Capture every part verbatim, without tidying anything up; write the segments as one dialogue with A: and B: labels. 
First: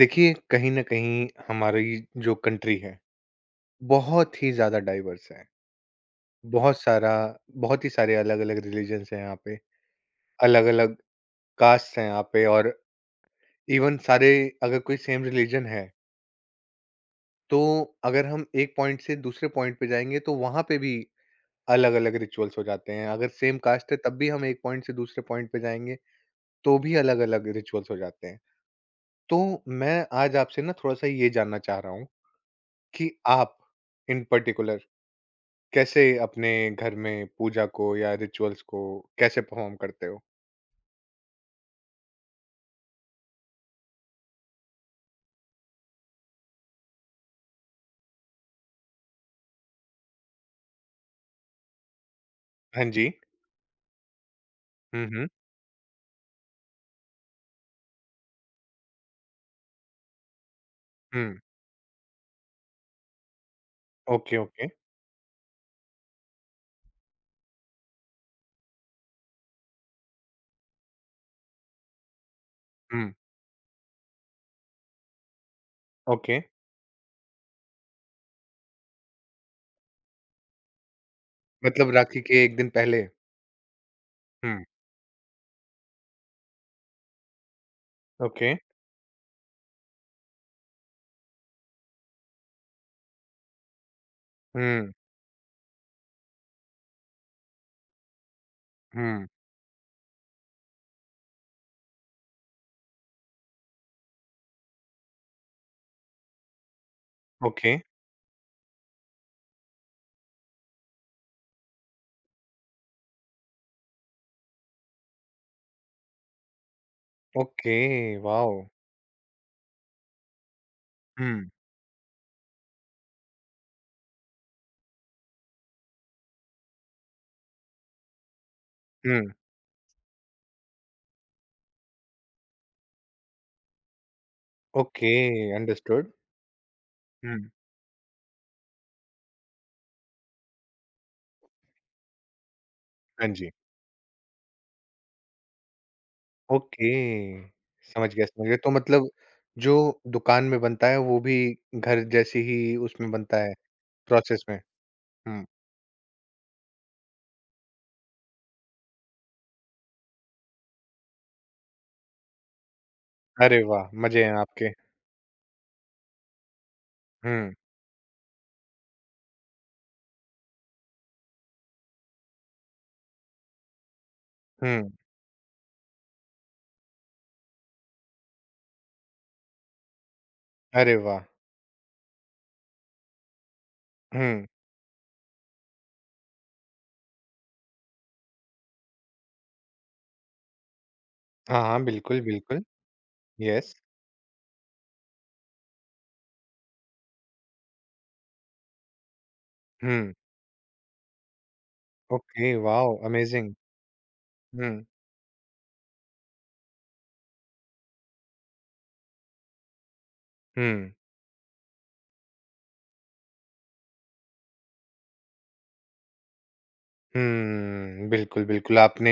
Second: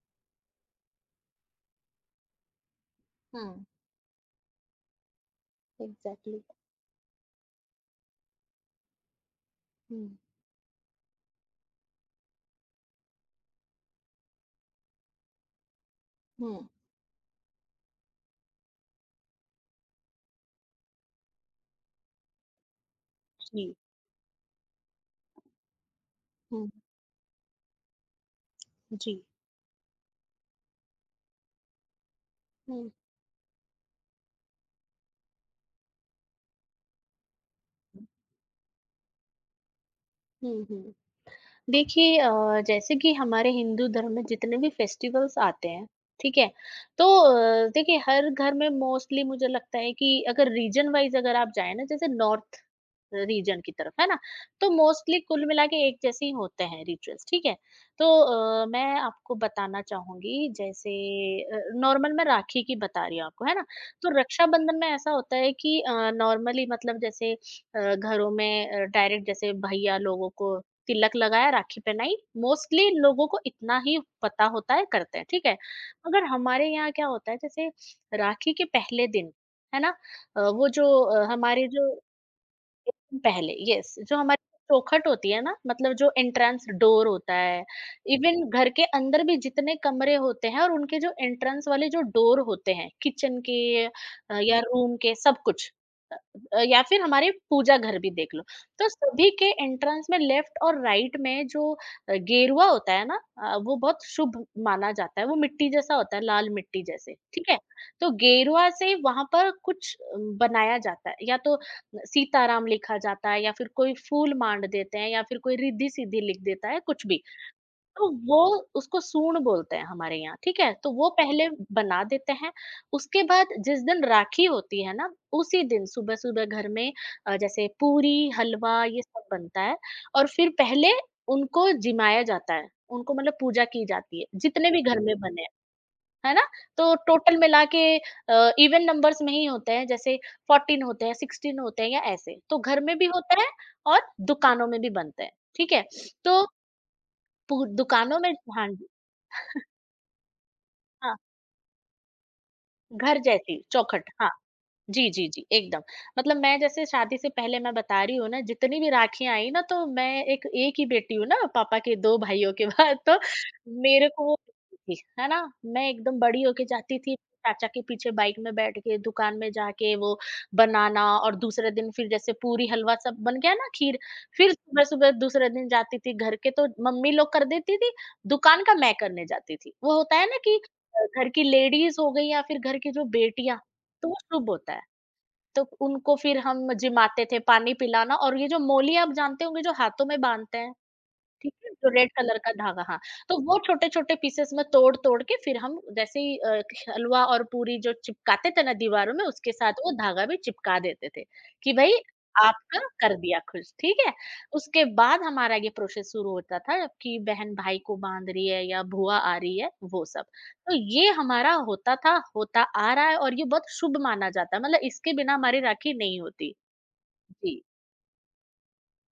A: देखिए कहीं ना कहीं हमारी जो कंट्री है
B: हाँ।
A: बहुत ही ज्यादा डाइवर्स है
B: एग्ज़ैक्टली।
A: बहुत सारा बहुत ही सारे अलग अलग रिलीजन्स हैं यहाँ पे
B: हुँ।
A: अलग अलग कास्ट हैं यहाँ पे और इवन सारे अगर कोई सेम रिलीजन है
B: हुँ।
A: तो अगर हम एक पॉइंट से दूसरे पॉइंट पे जाएंगे तो वहां पे भी अलग अलग रिचुअल्स हो जाते हैं। अगर सेम
B: जी।
A: कास्ट है तब भी हम एक पॉइंट से दूसरे पॉइंट पे जाएंगे
B: हुँ।
A: तो भी अलग अलग रिचुअल्स हो जाते हैं।
B: जी।
A: तो मैं आज आपसे ना थोड़ा सा ये जानना चाह रहा हूँ
B: हुँ।
A: कि आप इन पर्टिकुलर कैसे अपने घर में पूजा को या रिचुअल्स को कैसे परफॉर्म करते हो?
B: हुँ, हुँ। देखिए अ, जैसे कि हमारे हिंदू धर्म में जितने भी फेस्टिवल्स आते हैं, ठीक है? तो अ, देखिए हर घर में मोस्टली मुझे लगता है कि अगर रीजन वाइज़ अगर आप जाएँ ना जैसे नॉर्थ
A: हाँ जी।
B: रीजन की तरफ, है ना? तो
A: हुँ,
B: मोस्टली
A: हुँ।
B: कुल मिला के एक जैसे ही होते हैं रिचुअल्स, ठीक है? तो अ, मैं आपको बताना चाहूँगी जैसे
A: हुँ।
B: अ, नॉर्मल मैं राखी की बता रही हूँ आपको, है ना? तो
A: ओके, ओके।
B: रक्षाबंधन में ऐसा होता है कि अ, नॉर्मली मतलब जैसे अ, घरों में अ, डायरेक्ट जैसे भैया लोगों को तिलक लगाया, राखी पहनाई, मोस्टली
A: हुँ,
B: लोगों को इतना ही पता होता है, करते हैं, ठीक है? मगर
A: ओके।
B: हमारे यहाँ क्या होता है जैसे राखी के पहले दिन, है ना? अ, वो जो अ, हमारे
A: मतलब
B: जो
A: राखी के एक दिन पहले?
B: पहले यस जो हमारी
A: हुँ,
B: चौखट होती है ना मतलब जो एंट्रेंस डोर होता है। Even
A: okay.
B: घर के अंदर भी जितने कमरे होते हैं और उनके जो एंट्रेंस वाले जो डोर होते हैं किचन के अ, या
A: हुँ,
B: रूम के सब कुछ अ, या फिर हमारे पूजा घर भी देख लो। तो
A: हुँ।
B: सभी के एंट्रेंस में लेफ्ट और राइट में जो अ, गेरुआ होता है ना। अ, वो बहुत शुभ माना जाता है, वो मिट्टी जैसा होता है, लाल मिट्टी जैसे, ठीक है?
A: ओके,
B: तो गेरुआ से वहाँ पर कुछ अ, बनाया जाता है, या तो सीताराम लिखा जाता है या फिर कोई फूल मांड देते हैं या फिर कोई रिद्धि-सिद्धि लिख देता है, कुछ भी।
A: ओके।
B: तो वो
A: वॉव!
B: उसको सूंड बोलते हैं हमारे यहाँ, ठीक है? तो वो
A: हुँ,
B: पहले बना देते हैं, उसके बाद जिस दिन राखी होती है ना, उसी दिन सुबह-सुबह घर में अ, जैसे पूरी, हलवा ये
A: हुँ।
B: सब बनता है। और फिर पहले उनको जिमाया जाता है, उनको मतलब पूजा की जाती है, जितने भी घर
A: ओके,
B: में बने हैं,
A: अंडरस्टूड।
B: है ना? तो टोटल
A: हुँ।
B: मिला के अ, इवन नंबर्स में ही होते हैं, जैसे चौदह होते हैं, सोलह होते हैं या ऐसे। तो घर में भी
A: हाँ
B: होता है
A: जी।
B: और दुकानों में भी बनते हैं, ठीक है? तो
A: ओके,
B: पू
A: समझ
B: दुकानों
A: गया,
B: में।
A: समझ गया।
B: हाँ
A: तो
B: जी।
A: मतलब जो दुकान में बनता है
B: हाँ,
A: वो भी घर जैसी ही उसमें
B: घर
A: बनता है,
B: जैसी चौखट हाँ,
A: प्रोसेस में?
B: जी, जी,
A: हुँ।
B: जी, एकदम। मतलब मैं जैसे शादी से पहले मैं बता रही हूँ ना, जितनी भी राखियाँ आई ना, तो मैं एक एक ही बेटी हूँ ना पापा के दो भाइयों के बाद, तो
A: अरे वाह!
B: मेरे
A: मज़े
B: को
A: हैं
B: वो
A: आपके।
B: थी, है ना? मैं एकदम बड़ी होके जाती थी,
A: हुँ,
B: चाचा के पीछे बाइक में बैठ के, दुकान में जाके वो बनाना। और दूसरे दिन फिर जैसे पूरी, हलवा सब बन गया ना, खीर, फिर
A: हुँ।
B: सुबह-सुबह दूसरे दिन जाती थी घर के तो मम्मी लोग कर देती थी, दुकान का मैं करने जाती थी। वो होता है ना कि
A: अरे
B: अ,
A: वाह!
B: घर की लेडीज़ हो गई या फिर घर की जो बेटियाँ, तो वो
A: हुँ।
B: शुभ होता है। तो उनको फिर हम जिमाते थे, पानी पिलाना और ये जो मोली आप जानते होंगे जो हाथों में बाँधते हैं, ठीक
A: हाँ,
B: है?
A: हाँ,
B: जो रेड
A: बिल्कुल,
B: कलर का
A: बिल्कुल।
B: धागा हाँ, तो वो
A: यस।
B: छोटे-छोटे पीसेस में तोड़-तोड़ के फिर हम जैसे ही अ, हलवा और पूरी जो चिपकाते थे ना दीवारों में उसके साथ वो
A: हुँ।
B: धागा भी चिपका देते थे, कि भई
A: ओके,
B: आपका
A: वॉव!
B: कर दिया
A: अमेज़िंग।
B: खुश, ठीक है?
A: हुँ,
B: उसके बाद हमारा ये प्रोसेस शुरू होता था कि बहन भाई को बाँध रही है या भूआ आ रही है, वो सब। तो
A: हुँ,
B: ये हमारा होता था, होता आ रहा है और ये बहुत शुभ माना जाता है, मतलब इसके बिना हमारी राखी नहीं होती। जी,
A: हुँ। बिल्कुल, बिल्कुल, आपने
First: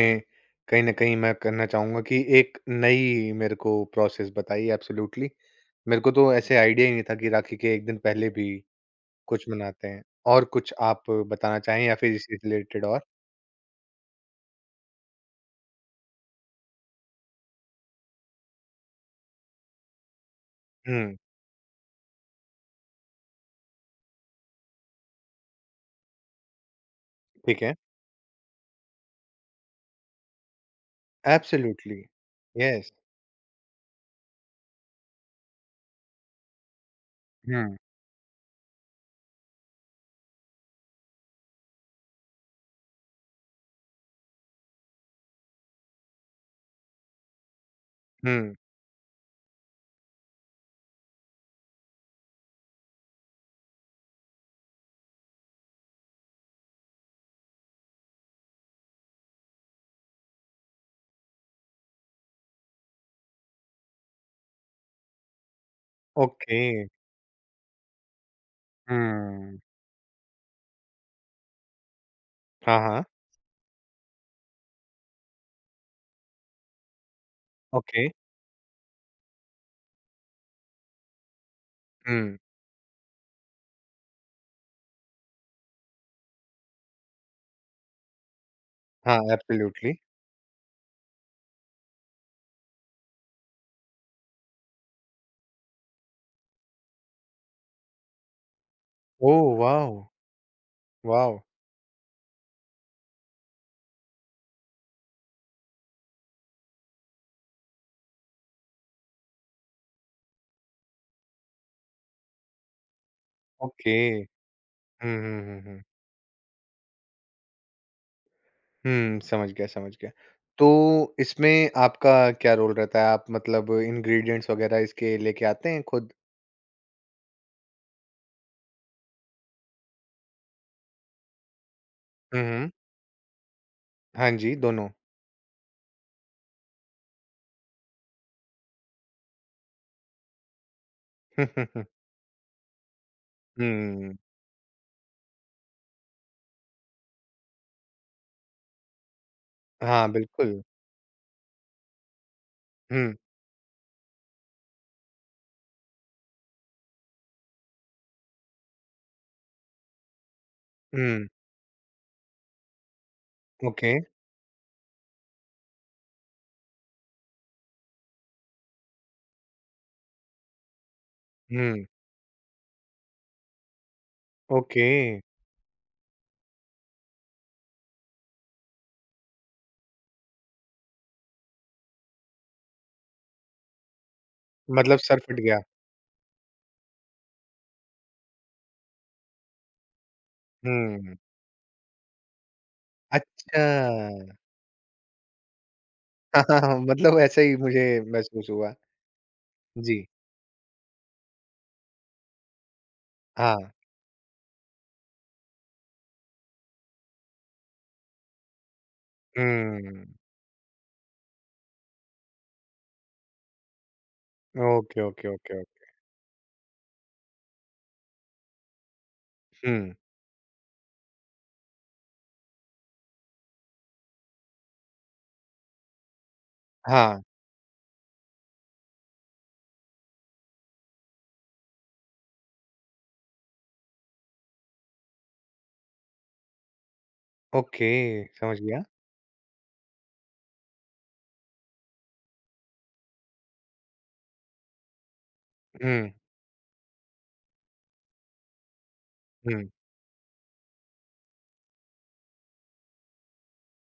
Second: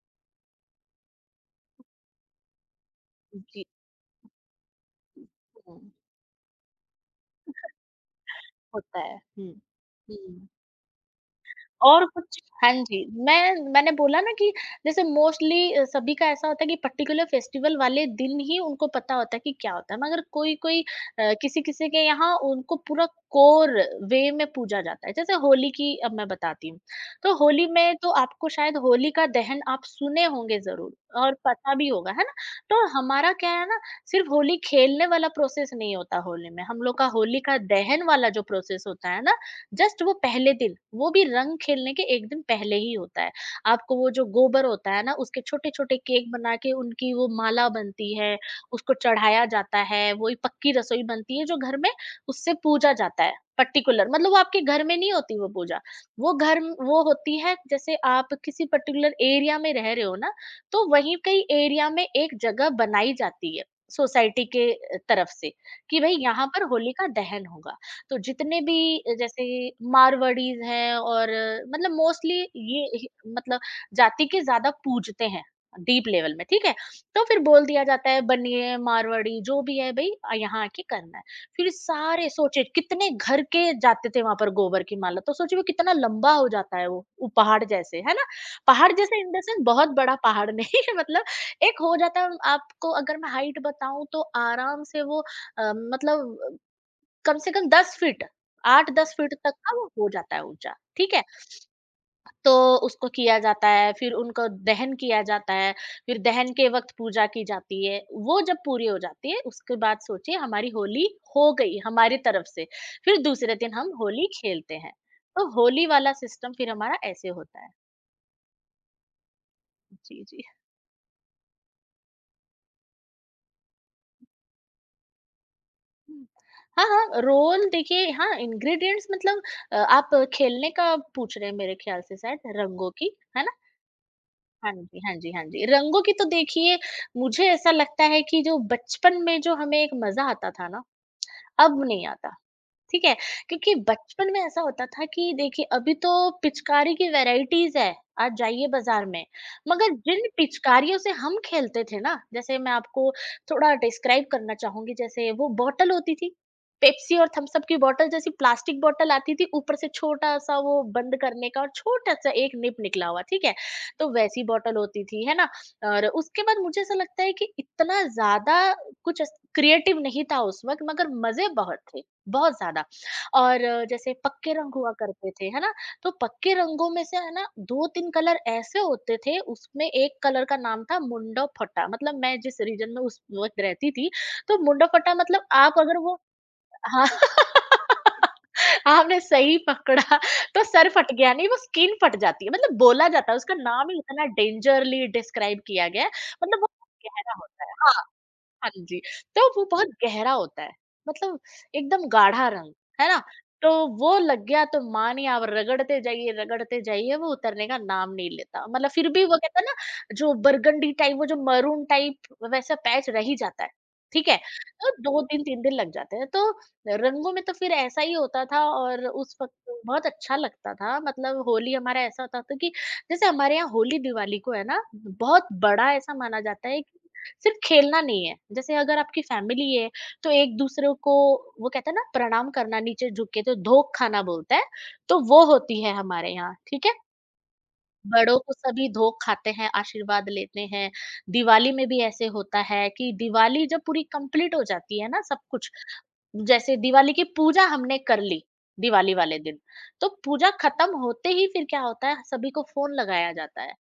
A: कहीं न कहीं मैं कहना चाहूँगा कि एक नई
B: जी,
A: मेरे
B: जी।
A: को प्रोसेस बताई एब्सोल्यूटली।
B: हुँ,
A: मेरे को तो ऐसे आईडिया ही नहीं था कि राखी के एक दिन पहले भी
B: होता है।
A: कुछ
B: हुँ।
A: मनाते हैं। और
B: हुँ।
A: कुछ आप बताना चाहें या
B: और
A: फिर इससे
B: कुछ हाँ
A: रिलेटेड और?
B: जी, मैं मैंने बोला ना कि जैसे मोस्टली अ, सभी का ऐसा होता है कि पर्टिकुलर फेस्टिवल वाले दिन ही उनको पता होता है कि क्या होता है। मगर कोई-कोई
A: हुँ,
B: अ, किसी-किसी के यहाँ उनको पूरा कोर वे में पूजा जाता है। जैसे होली की अब मैं बताती हूँ। तो
A: ठीक
B: होली
A: है।
B: में तो आपको शायद होली का दहन आप सुने होंगे ज़रूर और पता भी
A: एब्सोल्यूटली।
B: होगा, है ना? तो
A: यस।
B: हमारा क्या है ना, सिर्फ होली खेलने वाला प्रोसेस नहीं होता होली में। हम लोग का होली का
A: हुँ,
B: दहन वाला जो प्रोसेस होता है ना जस्ट वो पहले दिन, वो भी रंग खेलने के एक दिन पहले ही होता है। आपको वो जो गोबर होता है ना, उसके छोटे-छोटे केक बना के उनकी वो माला बनती है,
A: हुँ।
B: उसको चढ़ाया जाता है, वही पक्की रसोई बनती है जो घर में उससे पूजा जाता है, पर्टिकुलर मतलब वो आपके घर में नहीं होती वो पूजा। वो घर म- वो होती है जैसे आप किसी पर्टिकुलर एरिया में रह रहे हो ना, तो वहीं कई एरिया में एक जगह बनाई जाती है सोसाइटी के तरफ से, कि भई यहाँ
A: ओके।
B: पर होलिका दहन होगा। तो जितने भी जैसे
A: हुँ।
B: मारवाड़ीज हैं और मतलब मोस्टली
A: हाँ,
B: ये
A: हाँ।
B: ही- मतलब जाति के ज्यादा पूजते हैं डीप लेवल में, ठीक है। तो फिर बोल दिया
A: ओके।
B: जाता है बनिए मारवाड़ी जो भी है भाई आ, यहाँ आके करना है। फिर सारे
A: हुँ।
B: सोचे कितने घर के जाते थे वहां पर गोबर की माला तो सोचे वो कितना लंबा हो जाता है। वो वो पहाड़ जैसे है ना, पहाड़
A: हाँ,
B: जैसे इन द सेंस बहुत
A: एब्सोल्युटली।
B: बड़ा पहाड़ नहीं है, मतलब एक हो जाता है। आपको अगर मैं हाइट बताऊं तो आराम से वो अ, मतलब कम से कम दस फीट, आठ से दस फीट
A: ओह
B: तक का वो
A: वाओ!
B: हो जाता है ऊँचा, ठीक है?
A: वाओ!
B: तो उसको किया जाता है, फिर उनको दहन किया जाता है, फिर दहन के वक़्त पूजा की जाती है। वो जब पूरी हो जाती है, उसके बाद सोचिए हमारी होली हो गई हमारी तरफ से, फिर दूसरे दिन हम
A: ओके।
B: होली खेलते हैं।
A: हुँ, हुँ,
B: तो
A: हुँ, हुँ।
B: होली वाला सिस्टम फिर हमारा ऐसे होता है।
A: हुँ, समझ गया, समझ गया।
B: जी, जी।
A: तो इसमें आपका क्या रोल रहता है? आप मतलब इंग्रीडिएंट्स वग़ैरह इसके लेके आते हैं खुद?
B: हुँ। हाँ, हाँ, रोल देखिए हाँ, इंग्रीडिएंट्स मतलब अ, आप खेलने का पूछ रहे हैं मेरे ख्याल से
A: हुँ,
B: शायद
A: हुँ।
B: रंगों की, है ना?
A: हाँ जी,
B: हाँ
A: दोनों।
B: जी, हाँ जी, हाँ जी। रंगों की तो देखिए मुझे ऐसा लगता है कि जो बचपन में जो हमें एक मज़ा आता था ना, अब नहीं आता। ठीक है, क्योंकि
A: हुँ।
B: बचपन में ऐसा होता था कि देखिए अभी तो पिचकारी की वैरायटीज है, आज जाइए बाजार में। मगर
A: हाँ,
B: जिन
A: बिल्कुल।
B: पिचकारियों से हम खेलते थे ना जैसे मैं आपको
A: हुँ,
B: थोड़ा डिस्क्राइब करना चाहूंगी, जैसे वो बॉटल होती थी, पेप्सी और थम्स अप की बॉटल जैसी प्लास्टिक बॉटल आती थी, ऊपर से छोटा सा वो बंद
A: हुँ।
B: करने का और छोटा सा एक निप निकला हुआ, ठीक है?
A: ओके।
B: तो वैसी बॉटल होती थी, है ना? और उसके बाद मुझे ऐसा लगता है कि इतना ज्यादा कुछ क्रिएटिव नहीं था उस वक्त, मगर मजे बहुत
A: हुँ,
B: थे, बहुत ज़्यादा। और जैसे पक्के रंग
A: ओके।
B: हुआ करते थे, है ना? तो पक्के रंगों में से है ना दो तीन कलर ऐसे होते थे, उसमें एक कलर का नाम था मुंडाफटा, मतलब मैं जिस रीजन में उस वक़्त रहती थी, तो
A: मतलब
B: मुंडाफटा
A: सर फट
B: मतलब
A: गया।
B: आप अगर वो हाँ। आपने सही पकड़ा, तो सर फट
A: हुँ।
B: गया नहीं वो स्किन फट जाती है, मतलब बोला जाता है उसका नाम ही इतना
A: अच्छा।
B: डेंजरली डिस्क्राइब किया गया है, मतलब वो
A: हाँ मतलब
B: गहरा
A: ऐसा ही
B: होता है।
A: मुझे
B: हाँ।
A: महसूस
B: हाँ
A: हुआ।
B: जी, तो वो बहुत
A: जी।
B: गहरा होता है, मतलब एकदम गाढ़ा रंग, है ना?
A: हाँ।
B: तो वो लग गया तो मानिए आप रगड़ते जाइए, रगड़ते जाइए वो उतरने का नाम नहीं लेता, मतलब फिर भी वो कहते हैं
A: हुँ।
B: ना जो बरगंडी टाइप वो जो मैरून टाइप वैसा पैच रह ही जाता है, ठीक है? तो
A: ओके,
B: दो
A: ओके,
B: दिन
A: ओके,
B: तीन दिन
A: ओके।
B: लग जाते हैं, तो रंगों में तो फिर ऐसा ही होता था और उस वक़्त तो
A: हुँ।
B: बहुत अच्छा लगता था, मतलब होली हमारा ऐसा होता था कि जैसे हमारे यहाँ होली-दिवाली को है ना, बहुत बड़ा ऐसा माना जाता है।
A: हाँ,
B: सिर्फ खेलना नहीं है, जैसे अगर आपकी फैमिली है तो एक दूसरे को वो कहते हैं ना प्रणाम करना नीचे झुक के, तो धोक खाना बोलते हैं, तो वो होती है हमारे यहाँ, ठीक है।
A: ओके,
B: बड़ों को
A: समझ गया।
B: सभी धोख खाते हैं आशीर्वाद लेते हैं। दिवाली में भी ऐसे होता है कि दिवाली जब पूरी कंप्लीट हो जाती है ना सब कुछ,
A: हुँ,
B: जैसे दिवाली की पूजा हमने कर ली दिवाली वाले दिन,
A: हुँ,
B: तो पूजा खत्म होते ही फिर क्या होता है सभी को फोन लगाया जाता है।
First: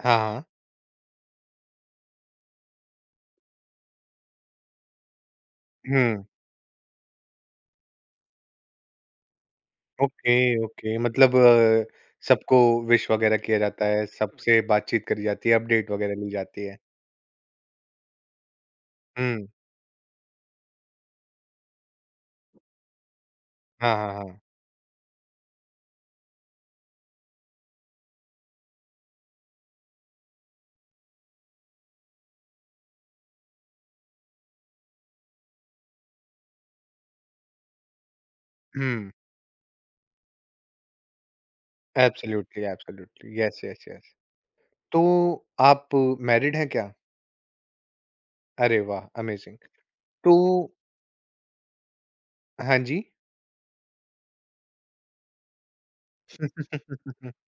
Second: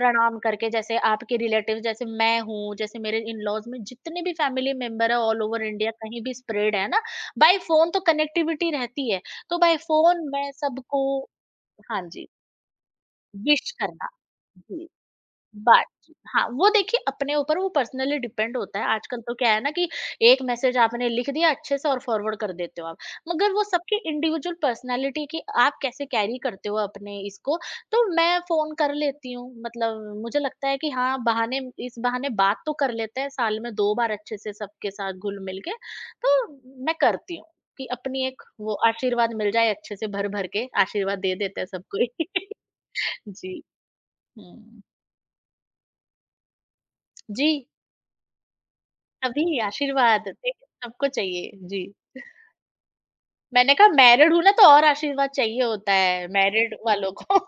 A: हाँ, हाँ।
B: करके जैसे आपके रिलेटिव जैसे मैं हूँ, जैसे मेरे इन लॉज में जितने भी फैमिली मेंबर है ऑल ओवर इंडिया कहीं
A: हुँ,
B: भी स्प्रेड है ना, बाय फोन तो कनेक्टिविटी रहती है, तो बाय फोन
A: ओके,
B: मैं
A: ओके
B: सबको
A: मतलब अ,
B: हाँ जी
A: सबको विश वगैरह किया
B: विश
A: जाता है,
B: करना
A: सबसे
B: जी
A: बातचीत करी जाती है,
B: बात
A: अपडेट
B: की।
A: वगैरह ली
B: हाँ,
A: जाती
B: वो
A: है।
B: देखिए अपने ऊपर वो पर्सनली डिपेंड होता है। आजकल तो
A: हुँ,
B: क्या है ना कि एक मैसेज आपने लिख दिया अच्छे से और फॉरवर्ड कर देते हो आप। मगर वो
A: हाँ,
B: सबकी
A: हाँ, हाँ।
B: इंडिविजुअल पर्सनैलिटी की आप कैसे कैरी करते हो अपने इसको, तो मैं फ़ोन कर लेती हूँ। मतलब मुझे लगता है कि हाँ, बहाने इस बहाने बात तो कर लेते हैं साल में दो बार अच्छे से सबके साथ घुल-मिल के, तो मैं करती हूँ कि अपनी एक वो
A: हुँ,
B: आशीर्वाद मिल जाए अच्छे से, भर-भर के आशीर्वाद दे देते हैं सबको।
A: Absolutely, absolutely.
B: जी।
A: Yes, yes, yes.
B: हुँ।
A: तो आप मैरिड हैं क्या?
B: जी।
A: अरे वाह! अमेज़िंग।
B: तभी आशीर्वाद
A: तो
B: देख सबको चाहिए। जी,
A: हाँ जी।
B: मैंने कहा मैरिड हूँ ना तो और आशीर्वाद चाहिए होता है मैरिड वालों को।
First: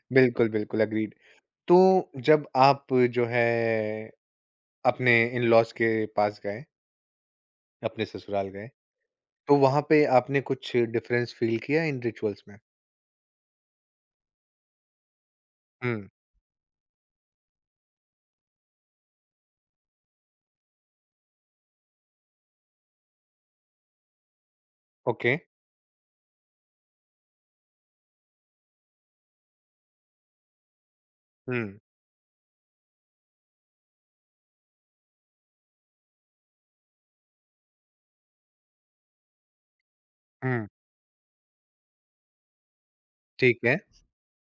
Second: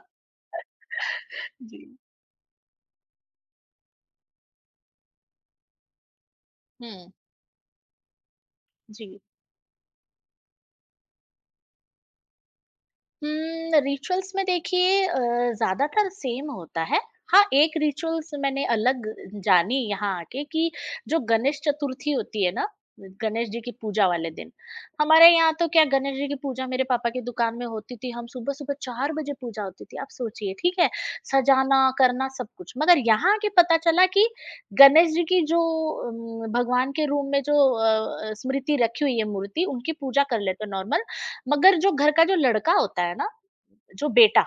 A: बिल्कुल, बिल्कुल, एग्रीड। तो
B: जी,
A: जब आप जो है अपने इन-लॉज़ के पास गए,
B: हुँ,
A: अपने ससुराल गए
B: जी।
A: तो वहाँ पे आपने कुछ डिफरेंस फ़ील किया इन रिचुअल्स में?
B: हुँ, रिचुअल्स में देखिए अ,
A: हुँ,
B: ज़्यादातर सेम होता है। हाँ, एक रिचुअल्स मैंने अलग जानी यहाँ आके कि जो गणेश चतुर्थी होती है ना, गणेश जी की पूजा वाले दिन, हमारे
A: ओके।
B: यहाँ तो क्या गणेश जी की पूजा मेरे पापा की दुकान में होती थी, हम सुबह-सुबह चार बजे पूजा होती थी, आप सोचिए, ठीक है?
A: हुँ,
B: सजाना, करना सब कुछ। मगर यहाँ आके पता चला कि गणेश जी की जो अम, भगवान के रूम में जो अ अ, स्मृति रखी हुई है मूर्ति, उनकी पूजा कर लेते
A: हुँ,
B: हैं नॉर्मल, मगर जो घर का जो लड़का होता है ना,
A: ठीक है।
B: जो बेटा,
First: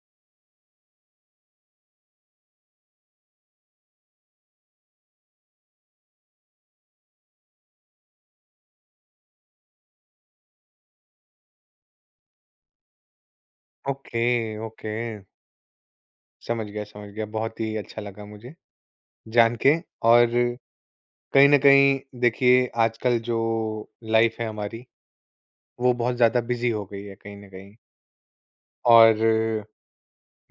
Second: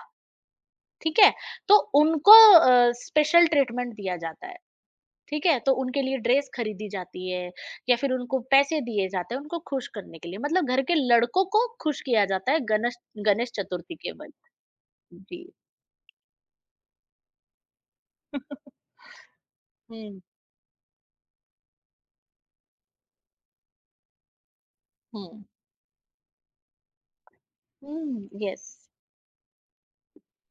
B: ठीक है? तो उनको अ, स्पेशल ट्रीटमेंट दिया जाता है, ठीक है? तो उनके लिए ड्रेस खरीदी जाती है या फिर उनको पैसे दिए जाते हैं उनको खुश करने के लिए। मतलब घर के लड़कों को खुश किया जाता है गणेश गणेश चतुर्थी के
A: ओके,
B: बल
A: ओके।
B: जी।
A: समझ गया, समझ गया। बहुत ही अच्छा लगा मुझे जान के
B: हुँ,
A: और कहीं न कहीं देखिए आजकल जो लाइफ़ है हमारी,
B: हुँ,
A: वो बहुत ज़्यादा बिज़ी हो गई है कहीं न कहीं।
B: हुँ, यस।
A: और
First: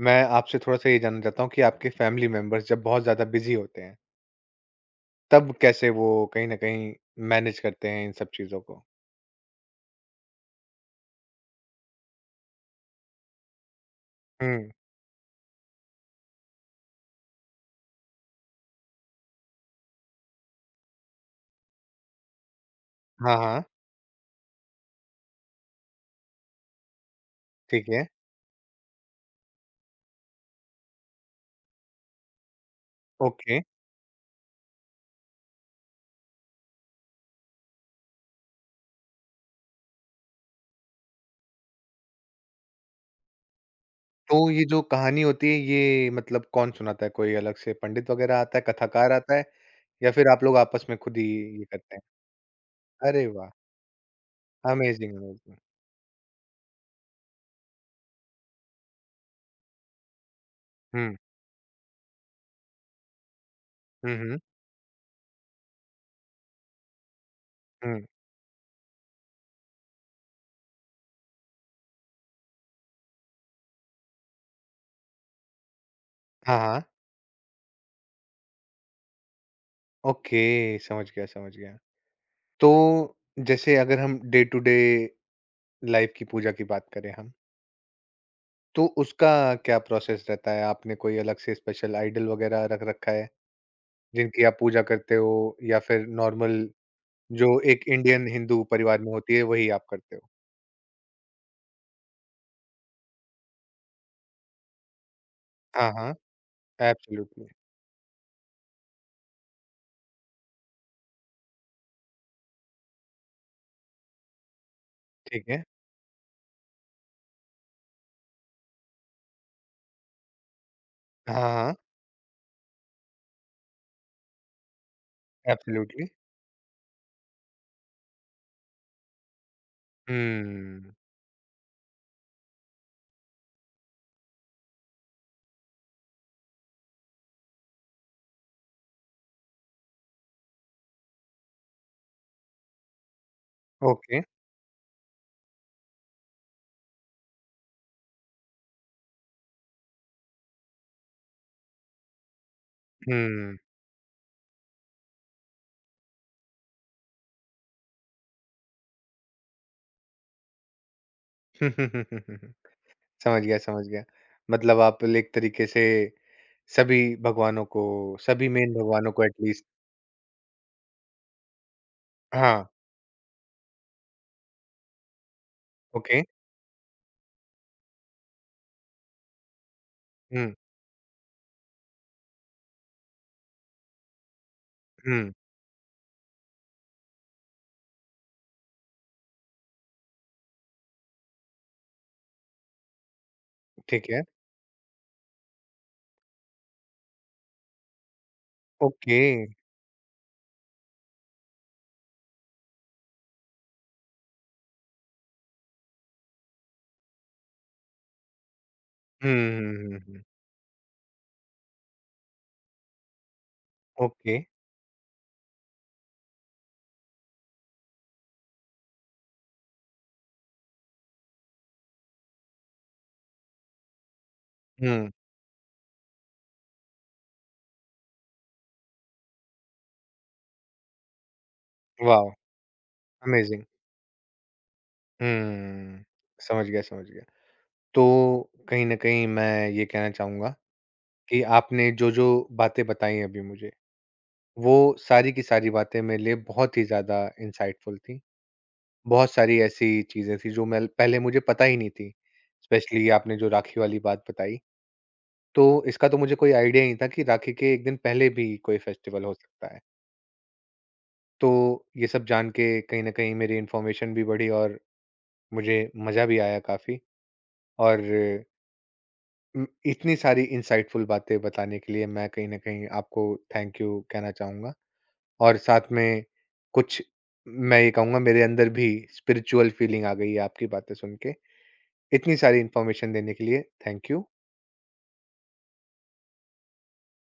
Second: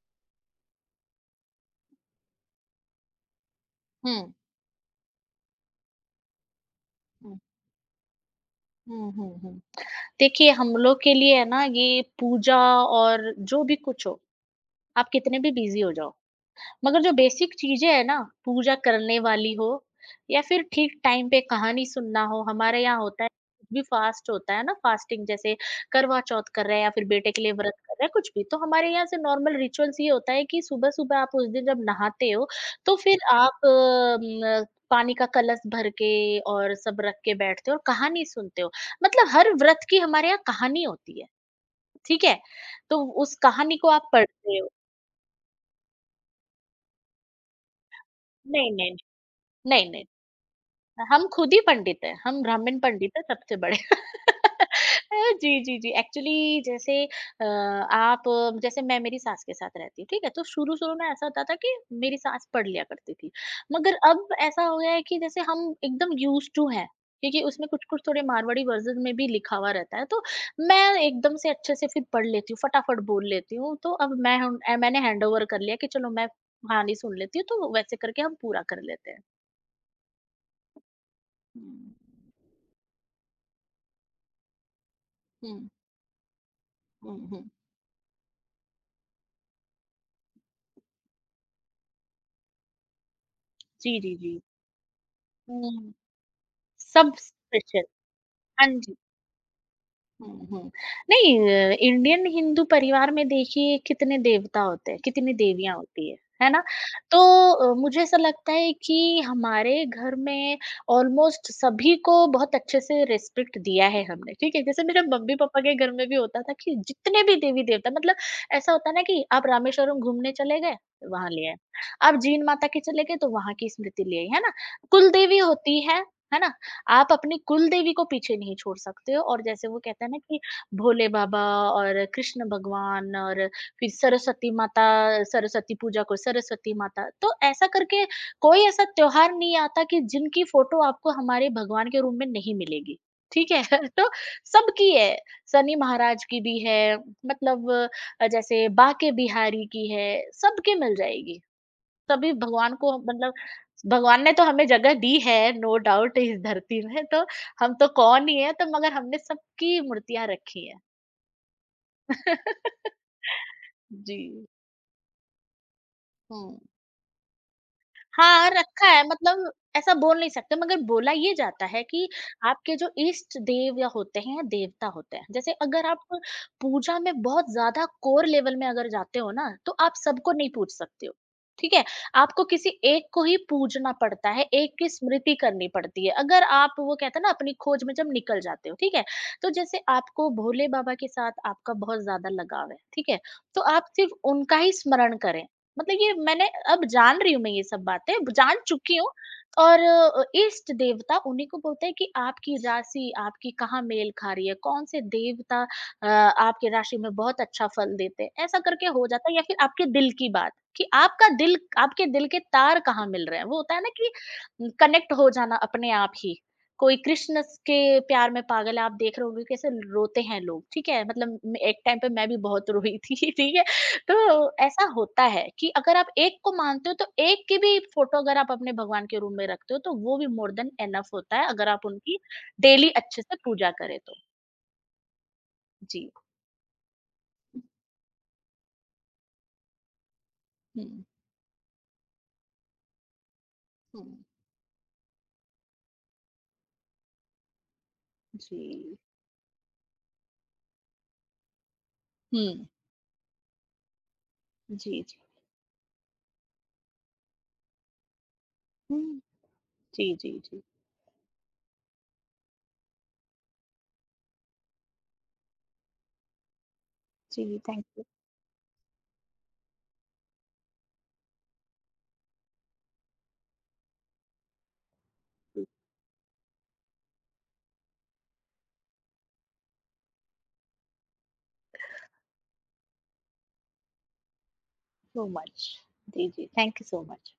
A: मैं आपसे थोड़ा-सा ये जानना चाहता हूँ कि आपके फैमिली मेंबर्स जब बहुत ज़्यादा बिज़ी होते हैं,
B: हुँ,
A: तब कैसे वो कहीं न कहीं
B: हुँ,
A: मैनेज करते हैं इन सब चीज़ों को?
B: हुँ, हुँ, हुँ। देखिए हम लोग के लिए है ना ये पूजा और जो भी कुछ हो,
A: हुँ।
B: आप कितने भी बिज़ी हो जाओ मगर जो बेसिक चीज़ें हैं ना, पूजा करने वाली हो या फिर ठीक टाइम पे कहानी सुनना हो, हमारे यहाँ होता है
A: हाँ, हाँ।
B: भी फास्ट होता है ना, फास्टिंग जैसे करवा चौथ कर रहे हैं या फिर बेटे के लिए व्रत
A: ठीक
B: कर रहे
A: है।
B: हैं, कुछ भी। तो हमारे यहाँ से नॉर्मल रिचुअल्स ये होता है कि सुबह-सुबह आप उस दिन जब नहाते हो, तो फिर
A: ओके।
B: आप अम, पानी का कलश भर के और सब रख के बैठते हो और कहानी सुनते हो। मतलब हर व्रत की हमारे यहाँ कहानी होती है, ठीक है? तो उस कहानी को आप
A: तो
B: पढ़ते
A: ये
B: हो
A: जो कहानी होती है ये मतलब कौन सुनाता है? कोई अलग से पंडित वगैरह आता है,
B: नहीं, नहीं, नहीं,
A: कथाकार आता है
B: नहीं, नहीं।
A: या फिर आप लोग आपस में खुद ही
B: हम खुद ही
A: ये करते
B: पंडित
A: हैं?
B: हैं, हम ब्राह्मण पंडित हैं
A: अरे वाह!
B: सबसे बड़े।
A: Amazing, amazing.
B: जी, जी, जी। एक्चुअली जैसे अ, आप जैसे मैं मेरी सास के साथ रहती हूँ, ठीक है? तो शुरू-शुरू में
A: हुँ।
B: ऐसा होता था कि मेरी सास पढ़ लिया करती थी। मगर
A: हुँ,
B: अब
A: हुँ,
B: ऐसा हो गया है कि जैसे हम एकदम यूज़्ड टू हैं, क्योंकि उसमें कुछ-कुछ
A: हुँ।
B: थोड़े मारवाड़ी वर्ज़न में भी लिखा हुआ रहता है, तो मैं एकदम से अच्छे से फिर पढ़ लेती हूँ, फटाफट बोल लेती हूँ। तो अब मैं हम अ, मैंने हैंडओवर कर लिया कि चलो मैं
A: हाँ, हाँ।
B: कहानी सुन लेती हूँ, तो वैसे करके हम पूरा कर लेते हैं।
A: ओके, समझ गया, समझ गया।
B: हुँ।
A: तो जैसे अगर हम डे टू डे
B: हुँ।
A: लाइफ़ की पूजा की बात करें
B: हुँ,
A: हम,
B: हुँ।
A: तो उसका क्या प्रोसेस रहता है? आपने कोई अलग से स्पेशल आइडल वगैरह रख रखा है,
B: जी, जी, जी।
A: जिनकी आप पूजा करते हो या
B: हुँ।
A: फिर नॉर्मल
B: सब
A: जो एक
B: स्पेशल।
A: इंडियन हिंदू
B: हाँ जी।
A: परिवार में होती है, वही आप करते हो?
B: हुँ, हुँ। नहीं अ, इंडियन हिंदू परिवार में देखिए कितने देवता होते हैं, कितनी देवियाँ
A: हाँ,
B: होती
A: हाँ।
B: हैं, है ना? तो
A: एब्सोल्युटली,
B: अ, मुझे ऐसा लगता है कि हमारे घर में ऑलमोस्ट सभी को बहुत अच्छे से रिस्पेक्ट दिया है हमने, ठीक है? जैसे मेरे
A: ठीक
B: मम्मी-पापा
A: है।
B: के घर में भी होता था कि जितने भी देवी-देवता मतलब ऐसा होता है ना कि आप रामेश्वरम घूमने चले गए, वहाँ
A: हाँ,
B: ले आए।
A: हाँ,
B: आप जीन माता के चले गए तो वहाँ की स्मृति ले आई, है ना? कुलदेवी होती है,
A: एब्सोल्युटली।
B: है ना? आप अपनी कुलदेवी को पीछे नहीं छोड़ सकते हो और जैसे वो कहते हैं ना कि
A: हुँ,
B: भोले बाबा और कृष्ण भगवान और फिर सरस्वती माता सरस्वती पूजा को सरस्वती माता तो ऐसा करके कोई ऐसा त्योहार नहीं आता कि जिनकी फोटो आपको हमारे भगवान के रूम में नहीं मिलेगी ठीक है। तो
A: ओके,
B: सबकी है शनि महाराज की भी है मतलब अ, जैसे बाके बिहारी की है सबके मिल जाएगी तभी भगवान को मतलब
A: हुँ।
B: भगवान ने तो हमें जगह दी है नो डाउट इस धरती में तो हम तो कौन ही है तो मगर हमने सबकी मूर्तियां रखी है।
A: समझ गया, समझ गया।
B: जी।
A: मतलब आप एक तरीके से
B: हम्म।
A: सभी भगवानों को, सभी
B: हाँ,
A: मेन
B: रखा है
A: भगवानों को
B: मतलब
A: एटलीस्ट
B: ऐसा बोल नहीं सकते मगर बोला ये जाता है कि
A: हाँ,
B: आपके जो इष्ट देव या होते हैं या देवता होते हैं, जैसे अगर आप
A: ओके,
B: पूजा में बहुत ज़्यादा कोर लेवल में अगर जाते हो ना, तो आप सबको नहीं
A: हुँ,
B: पूज सकते हो, ठीक है? आपको किसी एक को ही पूजना पड़ता है, एक की
A: हुँ,
B: स्मृति करनी पड़ती है, अगर आप वो कहते हैं ना अपनी खोज में जब निकल जाते हो, ठीक है? तो जैसे आपको भोले बाबा के साथ आपका बहुत ज़्यादा लगाव है, ठीक है? तो आप
A: ठीक
B: सिर्फ़
A: है,
B: उनका ही स्मरण करें, मतलब ये मैंने अब जान रही हूँ मैं ये सब बातें, जान चुकी हूँ
A: ओके।
B: और अ, इष्ट देवता उन्हीं को बोलते हैं कि आपकी राशि आपकी कहाँ मेल खा रही है, कौन से देवता अ, आपके राशि में बहुत अच्छा फल देते हैं, ऐसा करके हो जाता
A: हुँ,
B: है या फिर
A: हुँ,
B: आपके
A: हुँ,
B: दिल
A: हुँ,
B: की बात कि आपका दिल आपके दिल के तार कहाँ मिल रहे हैं। वो होता है ना कि
A: ओके,
B: कनेक्ट हो जाना अपने आप ही। कोई कृष्ण के प्यार में पागल है, आप देख रहे होंगे कैसे रोते हैं लोग, ठीक है? मतलब म- एक टाइम पे मैं भी बहुत रोई थी, ठीक है? तो ऐसा
A: हुँ,
B: होता है कि अगर आप एक को मानते हो तो एक की भी फोटो अगर आप अपने भगवान के रूम में रखते हो तो वो भी मोर देन एनफ होता है अगर आप उनकी
A: वॉव!
B: डेली अच्छे से
A: अमेज़िंग।
B: पूजा करें तो
A: हुँ,
B: जी।
A: समझ गया, समझ गया। तो कहीं न कहीं मैं ये कहना चाहूँगा
B: हम्म।
A: कि आपने जो-जो बातें बताई अभी मुझे
B: हम्म,
A: वो सारी की सारी बातें मेरे लिए बहुत ही ज़्यादा इंसाइटफुल थी।
B: जी।
A: बहुत सारी ऐसी चीज़ें थी जो मैं पहले मुझे पता ही नहीं थी,
B: हम्म।
A: स्पेशली आपने जो राखी वाली बात बताई,
B: जी, जी।
A: तो इसका तो मुझे कोई आइडिया ही नहीं था कि राखी के एक दिन पहले भी कोई
B: हम्म,
A: फेस्टिवल हो सकता है।
B: जी, जी, जी।
A: तो ये सब जान के कहीं न कहीं मेरी इन्फॉर्मेशन भी बढ़ी और मुझे मज़ा भी आया काफ़ी
B: जी थैंक
A: और
B: यू
A: उम, इतनी सारी इंसाइटफुल बातें बताने के लिए मैं कहीं न कहीं आपको थैंक यू कहना चाहूँगा। और साथ में कुछ मैं ये कहूँगा मेरे अंदर भी स्पिरिचुअल फीलिंग आ गई है आपकी बातें सुन के। इतनी सारी इन्फॉर्मेशन देने के लिए थैंक यू।
B: So much. जी, जी थैंक यू सो मच।